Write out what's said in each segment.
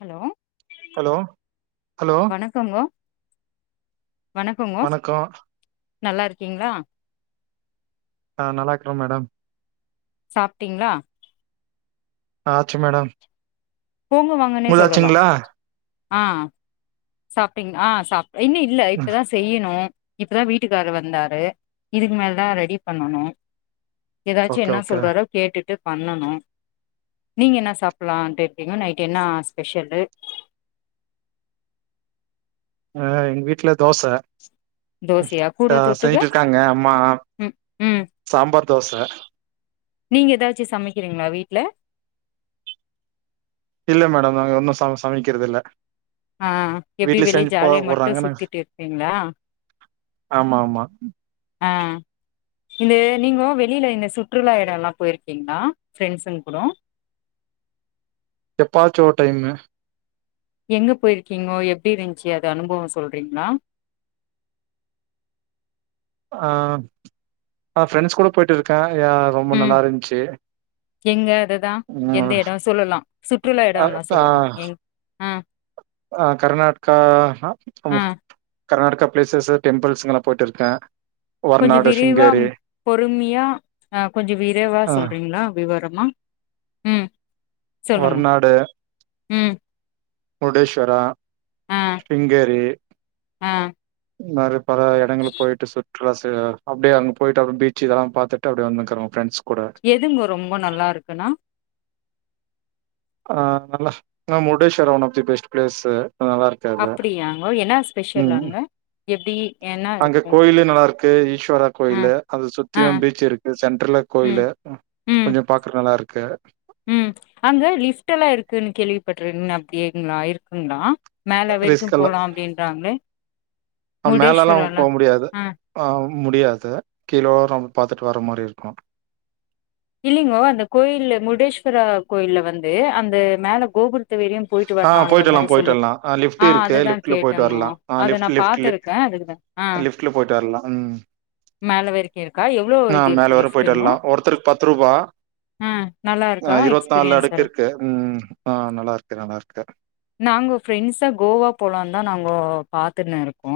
Hello hello hello வணக்கங்கொ வணக்கோ நல்லா இருக்கிங்ளா ஆ நல்லா இருக்றோ மேடம் சாப்ட்டிங்ளா ஆச்சு மேடம் போங்க வாங்கன்னே உங்கள்து சொல்லலா ஆச்சுங்களா ஆ சாப்ட்டிங் ஆ சாப் இன்னும் இல்ல ம் இப்பதான் செய்யணும் இப்பதா வீட்டுக்காரு வந்தாரு இதுக்கு மேலதா ரெடி பண்ணனு ஏதாச்சு ஓகே என்ன ஓகே சொல்றாரோ கேட்டுட்டு பண்ணனு நீங்க என்ன சாப்பிடலான்ட்டு நைட் என்ன ஸ்பெஷல்லு ஆ எங்க வீட்டுல தோச ம் தோசையா கூட ட தொட்டுக்க செஞ்சுட்டு இருக்காங்க அம்மா ம் ம் சாம்பார் தோச நீங்க ஏதாச்சு சமைக்கிறீங்களா வீட்டுல இல்ல மேடம் நாங்க ஒன்னு ச சமைக்கறது இல்ல ஆ எப்பிடி வீட்லயே வெளிய செஞ்சு போ ஜாலிய மட்டும் போடுறாங்க நாங்க சுத்திட்டு இருப்பீங்களா ஆமா ஆமா ஆ இந்த நீங்கோ வெளியில இந்த சுற்றுலா எடோ எல்லா போயிருக்கீங்களா ஃப்ரெண்ட்சுங்க கூடோ எப்பாச்சு ஒரு டைமு எங்க போயிருக்கீங்கோ எப்டி இருந்துச்சு அது அனுபவோ சொல்றீங்களா ஆ ஃப்ரெண்ட்ஸ் கூட போயிட்டு இருக்கே யா ரொம்ப உம் நல்லா இருந்துச்சு எங்க அதுதா எந்த ம் எடோ சொல்லலா சுற்றுலா எடோ ஆ எல்லாம் ஆ சொல்லலா ம் ஆ ஆ கர்நாடகா ஆ ஆமா கர்நாட்டக்கா பிளேசஸ்சு டெம்பிள்ஸ்க்கு நா போயிட்டு இருக்கே கொஞ்சு வர்நாடு விரிவா சிங்கேரி பொறுமையா ஆ கொஞ்சு விரைவா ஆ சொல்றீங்களா விவர மா ம் வர்நாடு உம் முருடேஸ்வரா சிங்கேரி ஆ மாரி பல எடங்களுக்கு போயிட்டு சுற்றுலா சு அப்பிடியே அங்க போயிட்டு அப்புறோ பீச்சு இதெல்லா பாத்துட்டு அப்பிடியே வந்துகுரோம் ஃப்ரெண்ட்ஸ் கூட எதுங்க ரொம்ப நல்லா இருக்குனா ஆ நல்ல Murudeshwar one of the best places அப்பிடியாங்கோ என்னா ஸ்பெஷல் ம் அங்க எப்டி என்ன அங்க இருக்கும்? கோயிலு நல்லா இருக்கு ஈஸ்வரா ஆ கோயிலு அது ஆ சுத்தியு பீச் இருக்கு சென்ட்ரல ம் கோயிலு கொஞ்சு பாக்குற நல்லா இருக்கு கு உம் அங்க லிப்ட் எல்லா இருக்குன்னு கேள்விப்பட்டுறு அப்பிடிங்களா இருக்குங்கள மேல வரைக்கு ரிஸ்க் போலா எல்லா அப்படின்றாங்களே மேலல்லா முடேஸ்வரால போ முடியாது ஆ முடியாது கீழோரோ நம்ம பாத்துட்டு வர மாரி இருக்கு இல்லிங்கோ அந்த கோயில் முருடேஸ்வரா கோயில்ல வந்து அந்த மேல கோபுர த்து வரையு போயிட்டு ஆ வரலா என்ற போயிட்டு மாரி போயிட்டு சொல்லி வரலா லிஃப்ட் ஆ இருக்கு அதுதா லிஃப்ட்ல போயிட்டு கேட்டங்கோ வரலா ஆ அத நா லிஃப்ட் லிஃப்ட் பாத்திருக்கே அதுக்குதா ஆ லிஃப்ட்ல போயிட்டு வரலா ம் மேல வரைக்கு இருக்கா எ ஆ மேல வர போயிட்டு வரலா ஒருத்தர் பத்து ரூபாவ ஆ நல்லா இருக்கா இருபத்தி நாலு எக்ஸ்பீரியன்ஸ் அடுக்கு எல்லா இருக்கு உம் ஆ நல்லா இருக்கு நல்லா இருக்கு நாங்க பாத்துன்னே இருக்கோ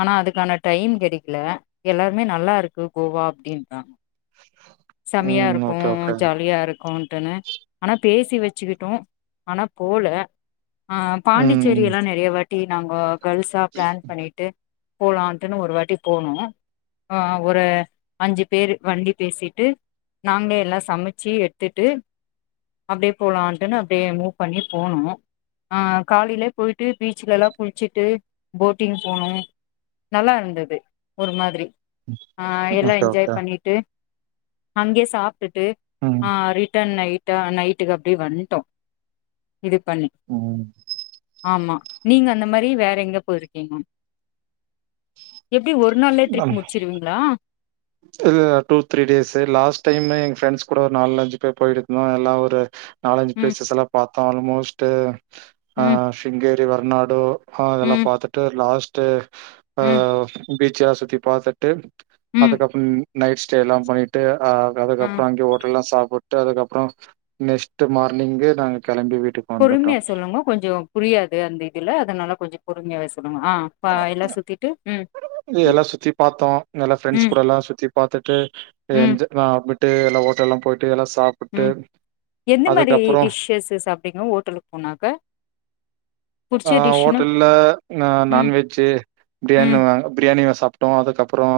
ஆனா அதுக்கான டைம் கிடைக்கல எல்லாருமே நல்லா இருக்கு கோவா அப்படின்றாங் செமையா ம். இருக்கு ஓகே, ஓகே. ஜாலியா இருக்கு ஆனா பேசி வச்சுக்கிட்டோ ஆனா போல ஆ பாண்டிச்சேரி ம். எல்லா நிறைய வாட் ட்டி நாங்கோ கேள்ஸா பிளான் பண்ணிட்டு போலான்ட்டுன்னு ஒரு வாட்டி போனு ஆ ஒரு அஞ்சு பேர் வண்டி பேசிட்டு நாங்களே எல்லா சமைச்சு எடுத்துட்டு அப்படியே போலான்ட்டுன்னு அப்படியே மூவ் பண்ணி போனோ ஆ காலைலயே போயிட்டு பீச்ல எல்லா குளிச்சிட்டு போட்டிங் போனோ நல்லா இருந்தது ஒரு மாதிரி ஆ எல்லா ஓகே, என்ஜாய் ஓகே. பண்ணிட்டு அங்கே சாப் ட்டு ம், ஆ ரிட்டன் நைட் நைட்டுக்கு அப்படியே வந்துட்டோ இது பண் ஆமா நீங்க அந்த மாதிரி வேற எங்க போயிருக்கீங்க எப்படி ஒரு நாள்லய டிருப் ம். முடிச்சிருவீங்களா இல்ல two three days last time எங்க ஃப்ரெண்ட்ஸ் கூட ஒரு நாலு ஞ்சு பேர் போயிட்டு இருந்தோ எல்லா ஒரு நாலஞ்சு ம் பிஸ்ல்லா பாத் ஆல்மோஸ்ட்டு ஆ ம் பிங்கர் வர்நாடு ஆ அதெல்லா ம் பாத்துட்டு லாஸ்ட் ட்டு ஆ ம் பீச்ச சுத்தி பாத்துட்டு ம் அதுக் அப்பும் நைட் ஸ்டே எல்லா பண்ணிட்டு ஆ அதுப்புறம் அங்கே ஹேட்டல்லா சாப்பிட்டு அதுக்கப்புறம் நெக்ஸ்ட் மார்னிங்கு நாங்க கெளம்பி வீட்டுக்கு பொறுமையா வந்துட்டோம். சொல்லுங்க கொஞ்ச புரியாது அந்த இதுல அதனால கொஞ்ச பொறுமையாவே சொல் ஆ எல்லா சுத்திட்டு உம் எல்லா சுத்தி பாத்தோ எல்லா ப்ரெண்ட்ஸ் கூட எல்லாம சுத்தி பாத்துட்டு ம் என்து ஆ பட்டு எல்லா ஓட்டல்லாம் போய் ம் எந்த மாரி அதுக்கப்புறோ டிஷ்ஷஸு சாப்டிங்கோ ஓட்டலுக் போனாக்க புடிச்ச ஆ டிஷ்னா ஹோட்டல்ல நா ம் நான்வெஜ்ஜு பிரியாணி ம் பிரியாணி சாப் டோ அதுக்கப்றோ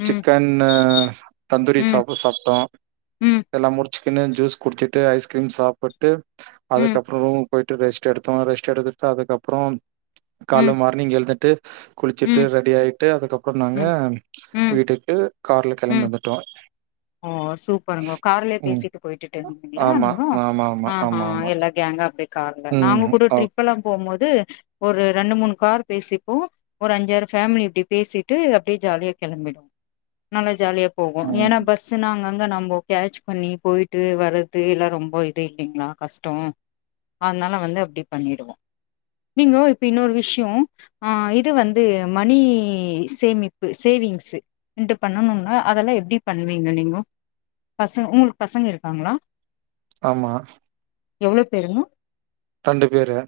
ம் சிக்கன்னு தந்தூரி ம் சாப்பு சாப்ட்டோ ம் எல்லா முடிச் சிக்கனு ஜூஸ் குட்ச்சிட்டு ஐஸ்க்ரீம் சாப்புட்டு ம் அதுக்கப்ர உ பொய்ட்டு ரெஸ்ட் எடுத்தோ ரெஷ் செடுதுப்ப அதுக்கப்றோ கால்ல ம் மார்னிங் எல்ந்துட்டு ம் குளிச்சிட்டு ம் ரெடி ஆய்ட்டு அதுக்கப்ரொ நாங்க ம் ம் வீட்டுட்டு கார்ல ம் கெலம் வந்துட்டோ ஓ சூப்பருங்ஹோ கார்லே ம் பேசிட்டு பொய்ட்டுட்டு ர்ந்திங்ளா ஆமா நிங்ஹோ ஆமா ஆமா ஆஹ ஆமா ஆமா எல்லாயு அங்க அப்டே கார்ல ம் நாங்க கூட ஓ ட்ரிப்பல்லா போ மோது து ஒரு ரெண்டு மூணு கார் பேசிப்போ ஒரு அஞ்சி ஆறு ஃபேமிலி இப்டி பேசிட்டு அப்டே ஜாலியா கெலம்பிடு நல்லா ஜாலிய போகு நீ ம் ஏனா செ நாங்அங்க நம்போ கேட்ச் பண்ணி போய்ட்டு வறத்து எல்லா ரொம்பொ இதே இல்லிங்ளா கஸ்டோ அத்னால வந்து அப்டி பண்ணிடுவோ நீங்ஹோ இப்ப இன்னொரு விஷ்யோ அ இது வந்து மணி சேமிப்பு சேவிங்ஸு இன்டு பண்ணனுன்னா அதல்லா எப்டி பண்வீங்க நீங்கோ பசங் உங்ளுக்கு பசங்க இருக்காங்ளா ஆமா எவ்ளோ பேருங்கோ தண்டு பேரு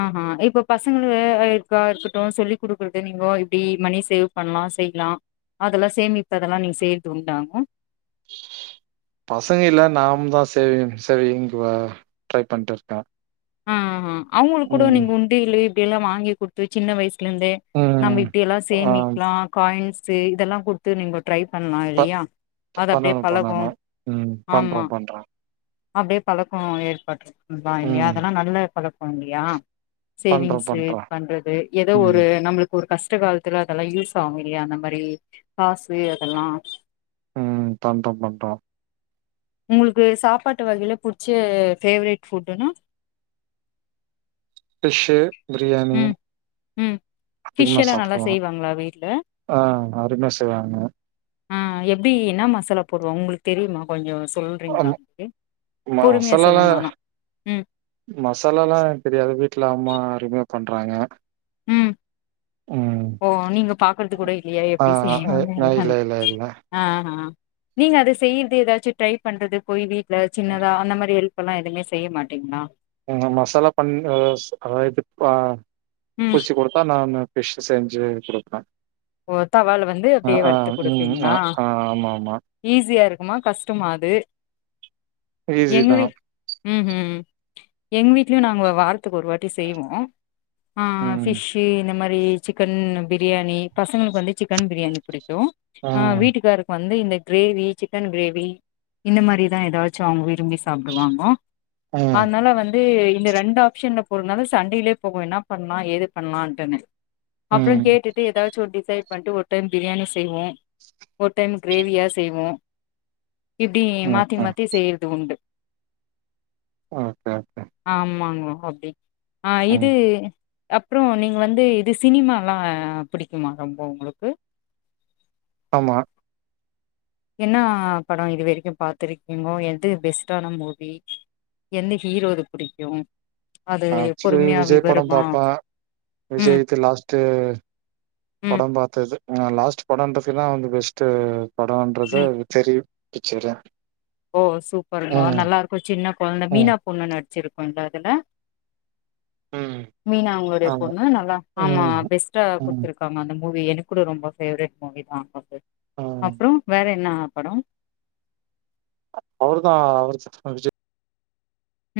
ஆஹ இப்போ பசங்களு இருக்கா இருக்கட்டு சொல்லி குடுக்குறது நீங்கோ இப்டி மணி சேவ் பண்லா செய்லா அதெல்லா சேமிப்பு அதெல்லா நீங்க செய் துண்டாங்க பசங்க இல்ல நாம்தா சேவி சேவிங்க ட்ரை பண்ட்டு இருக்கே ஆ அவுங்களுக்கு கூட நீங்க உண்ட இல்லயே இத எல்லாம் வாங்கி குடுத்து சின்ன வயசு இருந்தே நம்ம ம் இப்பிடி எல்லாம் ஆ சேமிக்கலாம் காயின்ஸ் நட்ஸே இதெல்லா குடுத்து நீங்க ட்ரை பண்ணலாம் ப இல்லயா அது அப்பிடியே பண்ணணும் பழகும் பண்ணணும் ம் ஆமா பண்றோம் பண்றோம் அப்பிடியே பழக்கம் ஏற்பட் நா இல்லையா ம் குழப்போம் இல்லையா சேரிங்க பண்றோம் சார் பண்றோம் பண்றது ஏதோ ம் ஒரு நம்மளுக்கு ஒரு கஷ்ட கஷ்ட காலத்துல அதெல்லாம் யூஸ் ஆகும் இல்லையா அந்த மாரி காசு அதெல்லாம் ம் பண்றோம் பண்றோம் உங்களுக்கு சாப்பாட்டு வகையில புடிச்ச ஃபேவரட் ஃபட்டுனா டிஷ்ஷு பிரியாணி ம் ஃபிஷ் அதிகமா எல்லா நல்லா சாப்டுவோ செய்வாங்களா வீட்ல ஆ அரும்யா செய்வாங்க ஆ எப்டி என்ன மசாலா போடுவா உங்ளுக்கு தெரிமா கொஞ்ச ஸ் அம ம மசாலல்லா சொல்லுங்க ஆனா ம் மசாலல்லா எனக் தெரியாது வீட்ல அம்மா அரும்யா பண்றாங்க ம் ம் ஓ நீங்க பாக்கறது கூட இல்லியா ஆ எப்டி செய்யுனுன் இல்ல என்னானு இல்ல இல்ல ஆ ஹா நீங்க அது செய்ர்து எதாச்சு ட்ரை பண்றது போய் வீ ட்ல சின்னதா அந்த மாரி எல் ப்பெல்லா எதுமே செய்ய மாட்டீங்ளா உஹூ மசாலா பண் அ ஸ் அ இது பா ம் [unintelligible] குடுத்தா நானு ஃபிஷ்ஷு செஞ்சு குடுப்பே ஓ தவால வந்து அப்டியே வறுத்து ம் அ குடுப்பிங்ளா ஆ ஆமா ஆமா ஈஸியாரு உமா கஷ்டமா அது ஈசி தா ம்ஹூ எங் வீட்லியு நாங்க வார துக்கு ஒரு வாட்டி செய்வோ ஆ ம் ஃபிஷ்ஷீ இந்த மா பேயி சிக்கன் பிரியாணி பசங்களுக்கு வந்து சிக்கன் பிரியாணி பிடிக் ட்டு அ ம் வீட்டுக்காருக்கு வந்து இந்த கிரேவி சிக்கன் கிரேவி இந்த மாரிதா எதாச்சு அவுங்க வி ரும்பி சாப்டுவாங்கோ ம் அதனால வந்து இந்த ரெண்டு ஆப்ஷன்ல போறதனால சண்டைலியே போகு என்னா பண்லா ஏது பண்லான்ட்டுனு அப்றோங் ம் கேட்டுட்டு எதா டிசைட் பண்ட்டு ஒர் டைம் பிரியாணி செய்வோ ஒர் டைம் கிரேவியா செய்வோ இப்டி மாத்தி ஓகே மாத்தி செய்றுது உண்டு ஓகே ஓகே ஆமாங்கோ அப்டி ஆ இது ம் அப்றோ நீங்க வந்து இது சினிமால்லா பிடிக்குமா ரொம்ப உங்ளுக்கு ஆமா என்னா படோ இது வரைக்கு பாத்துருக்கீங்கோ எது பெஸ்டான மூவி எந்த ஹீரோது புடிக்கு அது ஆக்சூஅலீ பொறுமையா விஜய் படம் விவரமா பாப்பே ம் விஜய்து லாஸ்ட்டு ம் படம் பாத்தது ஆ லாஸ்ட் [unintelligible] அவந்து பெஸ்ட்டு படோன்றது ம் தெரி பிச்சுர்றே ஓ சூப்பருங்கோ நல்லா இருக்கோ சின்ன கொழந்த ம் மீனா பொண்ணு ந சிறு பண்றாதுல ம் மீனா அவுங்குளுடைய ஆமா பொண்ணு நல்லா ஆமா ம் பெஸ்ட்டா ம் குடுத்திருக்காங்க அந்த மூவி எனக் கூட ரொம்ப ஃபேவரிட் மூவிதா ம் அப்றோ வேற என்னா படோ அவர்தா அவர [unintelligible] விஜய்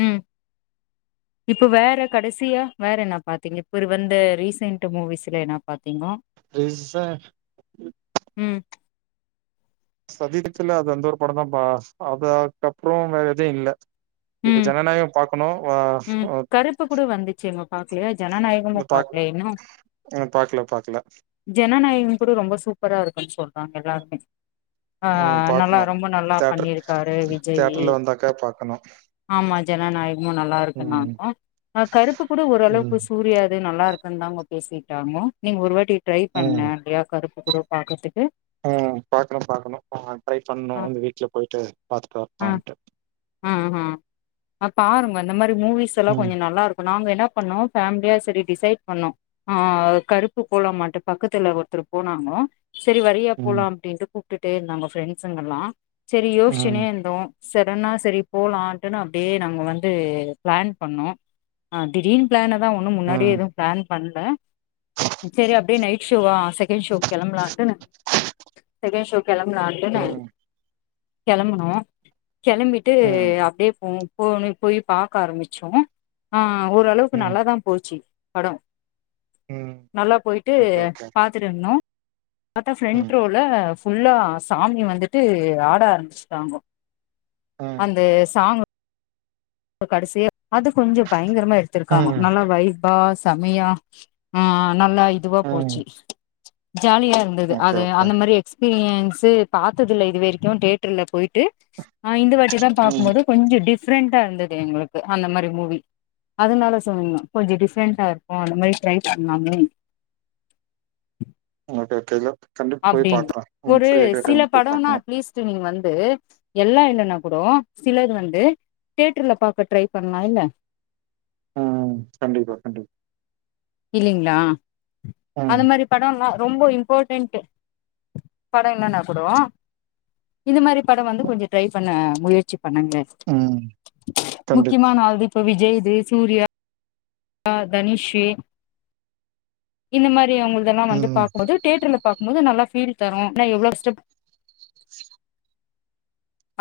ம் இப்ப வேற கடைசியா வேற என்னா பாத்தீங்க இவரு வந்த ரீசென்ட் மூவிஸ்ல என்னா பாத்தீங்கோ ரீசென் ம் சதித்தித்துல அது அந்த ஒரு படந்தா பா அதாக்கப்று வேற எச்சு இல்ல இப்ப ம் ஜனநாயகோ பாக்கணோ வா ஆ பாக்லியா ஜனநாயகமு பாக் பாக்லே இன்னு ம், பாக்கல பாக்கல ஜனநாயகம் கூட ரொம்ப சூப்பரா இரு பொய் சொல்றாங்க எல்லாருமே ஆ ம் நல்லா பாக்கணு ரொம்ப நல்லா தேட்டர் பண்ணியிருக்காரு விஜயீ தேட்டர்ல வந்தாக்கா பாக்கணு ஆமா ஜனநாயகமு நல்லா இருக்கு ம் நாங்க ஆ கருப்பு கூட ஒரளவுக்கு ம் சூர்யாது நல்லா இ தந்தாங்கோ பேசிட்டாமோ நீங் ஒருவாட்டி ட்ரை பண்ணே எப்டியாத் கருப் அப்ப கூட பாக்கற்துக் ஆ பாக்ணு பாக்கணு ஆ ட்ரை பண்ணோ ஆ அந்த வீட்ல போயிட்டு பாத்துட்டு வர்லாம்ட்டு ம் ம் ஆ பாருங்கோ இந்த மாரி து மூவிஸ் எல்லா ம் கொஞ்சோ நல்லாருக் நாங்க என்னா பண்ணோ ஃபேமிலியா செரி டிசைட் பண்ணோ ஆ கருப்பு போலாமான்ட்டு பக்கத்துல ஒர்த்தரு போனாங்கோ செரி வரியா போலா ம் அப்டின்ட்டு கூப்ட்டுட்டே இந்தாங்கோ ஃப்ரெண்ட்ஸ்சுங்யெல்லா செரி யோசிச்சுன்னே ம் இந்தோ செடெனா செரி போலான்ட்டுனு அப்டே நாங்க வந்து பிளான் பண்ணோ ஆ திடீர்னு பிளான் த ஒண்ணு முன்னாடியே ம் எதும் பிளான் பண்ல செரி அப்டே நைட் ஷோவா செரி செகண்ட் ஷோக் கெளம்புலாட்டுனு செகண்ட் ஷோக் கெளம்புலாண்டுனு ம் கெளம்புனோ கெளம்பி டு ம் அப்டே போம் போ ன்னிக் போய் பாக்க ஆரம்பிச்சோம் ஆ ஓரளவுக்கு ம் நல்லாதா போச்சு படம் ம் நல்லா போயிட்டு ஓகே ஓகே பாத்துட்டு இருந்தோ பத்தா ஃப்ரெண்ட் ம் ரோல ஃபுல்லா சாமி வந்துட்டு ஆட ஆரம்பிச்சுட்டாங்கோ ம் ஒ கடைசியா அது கொஞ்சம் பயங்கரமா எடுத்துருக்காங்க ம் நல்லா வைப்பா ஸ் சமயோ ஆ நல்லா இதுவா ம் போச்சு ஜாலியா இருந்தது ஓகே அது ஓகே அந்த மாரி எக்ஸ் பிரியன்ஸு பாத்ததில்ல இது வெரிக்கும் டேட்டர்ல போயிட்டு் அ இந்த வாட் டிதா பாக்கும் ம் போது கொஞ்ச டிஃப் ஃப்ரண்டா இருந்து எங்களுக்கு அந்த மாரி மூவி அதனால சொல்லுங்னா கொஞ்ச டிஃப்ரெண்டா இருக்கும் அந்த மாரி ட்ரை பண்லாமே [unintelligible] போய் அப்டின்னு பாக்குறே ம் ஒரு ஃப்ரீயா இருக்குற சில டைம் போய் படோன்னா பாக்கணு அட்லீஸ்ட்டு நீங்க வந்து எல்லா இல்லன்னா கூடோ சிலது வந்து தியேட்ர்ல பாக்க ட்ரை பண்லா இல்ல ம் கண்டிப்பா கண்டிப்பா இல்லிங்களா ம் அது மாரி படோல்லா ரொம்ப இம்பார்ட்டன்ட் படோ இல்லனா கூடோ இந்த மாரி படம் வந்து கொஞ்ச ட்ரை பண்ண முயற்சி பண்ணுங்க ம் கண்டிப்பா முக்கியமான ஆள்து இப்ப விஜய் ஜெய் சூரியா தனிஷி இந்த மாரி ப்டி அவுங்குள்தெல்லா வந்து ம். பாக்கும்போது டேட்ர்ல பாக் போது நல்லா ஃபீல் தரு ஆனா எவ்ளோ ஸ்டெப்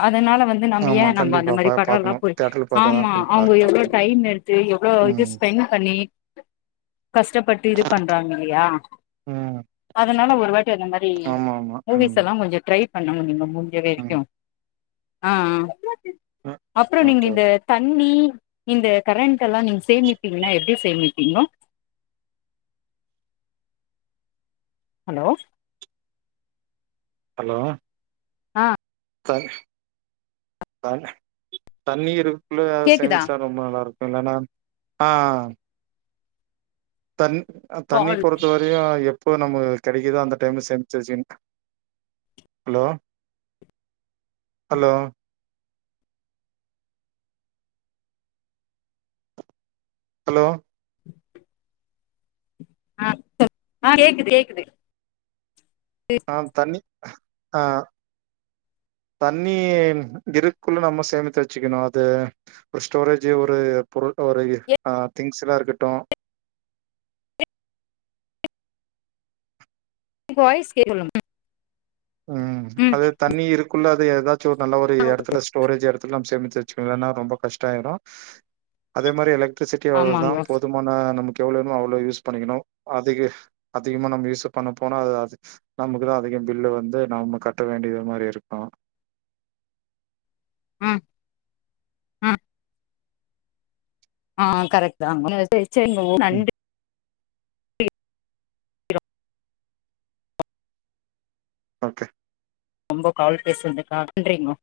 அதனால வந்து நம்ப ஏ ஆமா. நம்ப அந்த கண்டிப்பா பா மாரி படோல்லா பாக்கணும். போய் தியேட்டர்ல பாத்தா தான் ஆமா கொஞ்சம் அவுங்க நல்லாருக்கும். எவ்ளோ டைம் எடுத்து எவ்ளோ இது ம். ஸ்பெண் பண்ணி கஷ்டப்பட்டு இது பண்றாங்க இல்லையா ம். அதனால ஒரு வாட்டி அந்த மாரி ஆமாமா. ம். மூவிஸ் எல்லா கொஞ்சொ ட்ரை பண்ண ம். முடியு [unintelligible] அ அ ம். அப்றம் நீங்க ஓகே, இந்த ஓகே. தண்ணி இந்த கரண்ட்டெல்லா நீங்க சேமிப்பீங்கன்னா எப்டி சேமிப்பீங்கோ ஹலோ ஹலோ ஆ த த தண்ணீரு [unintelligible] கேக்குதா சேமிச்சா ரொம்ப நல்லாருக்கு என்னனா ஆ ஆ தண் அ தண்ணி கால் பொறுத்த வரையு எப் எப்போ நம்ம கெடைக்கிதோ அந்த டைம்ல சேமிச்சு வச்சுங்க ஹலோ ஹலோ ஹலோ ஆ சொல் [unintelligible] கேக்குது கேக்குது ஆ தண்ணி ஆ தண்ணி இருக்குள்ள நம்ம சேமித்து வச்சிக்கணு அது ஒரு ஸ்டோரேஜ் ஒரு பொருள் ஒரு ஆ திங்ஸ்லா இருக்கட்டு உங்க வாய்ஸ் கேக்கணு [unintelligible] உம் அது தண்ணி இருக்குல [unintelligible] எதா ச்சு நல்ல ஒரு ம் எடத்துல ஸ்டோரேஜ் [unintelligible] எல்லாம் சேமிச்சு வச்சுக்கலன்னா ரொம்ப கஷ்டொ ஆயிடு அதே மாரி எலக்ட்ரிசிட்டி அவ்ளோ தா ஆமாங்கோ போதுமான நமக்கு எவ்ளோ வேணுமோ அவ்ளோ யூஸ் பண்ணிக்கணு அதிக அதிகமாக நம்ம யூசு பண்ண போனா அது அது நமக்கு தா அதிக பில்லு வந்து ந்து நாம கட்ட வேண்டியது மாரி இருக்கு ம் ம் ஆ கரெக்ட் தாங்க [unintelligible] சேரிங்க [unintelligible] ம். நன்றி ஓகே ரொம்ப கால் பேசிருந் [unintelligible] நன்றிங்க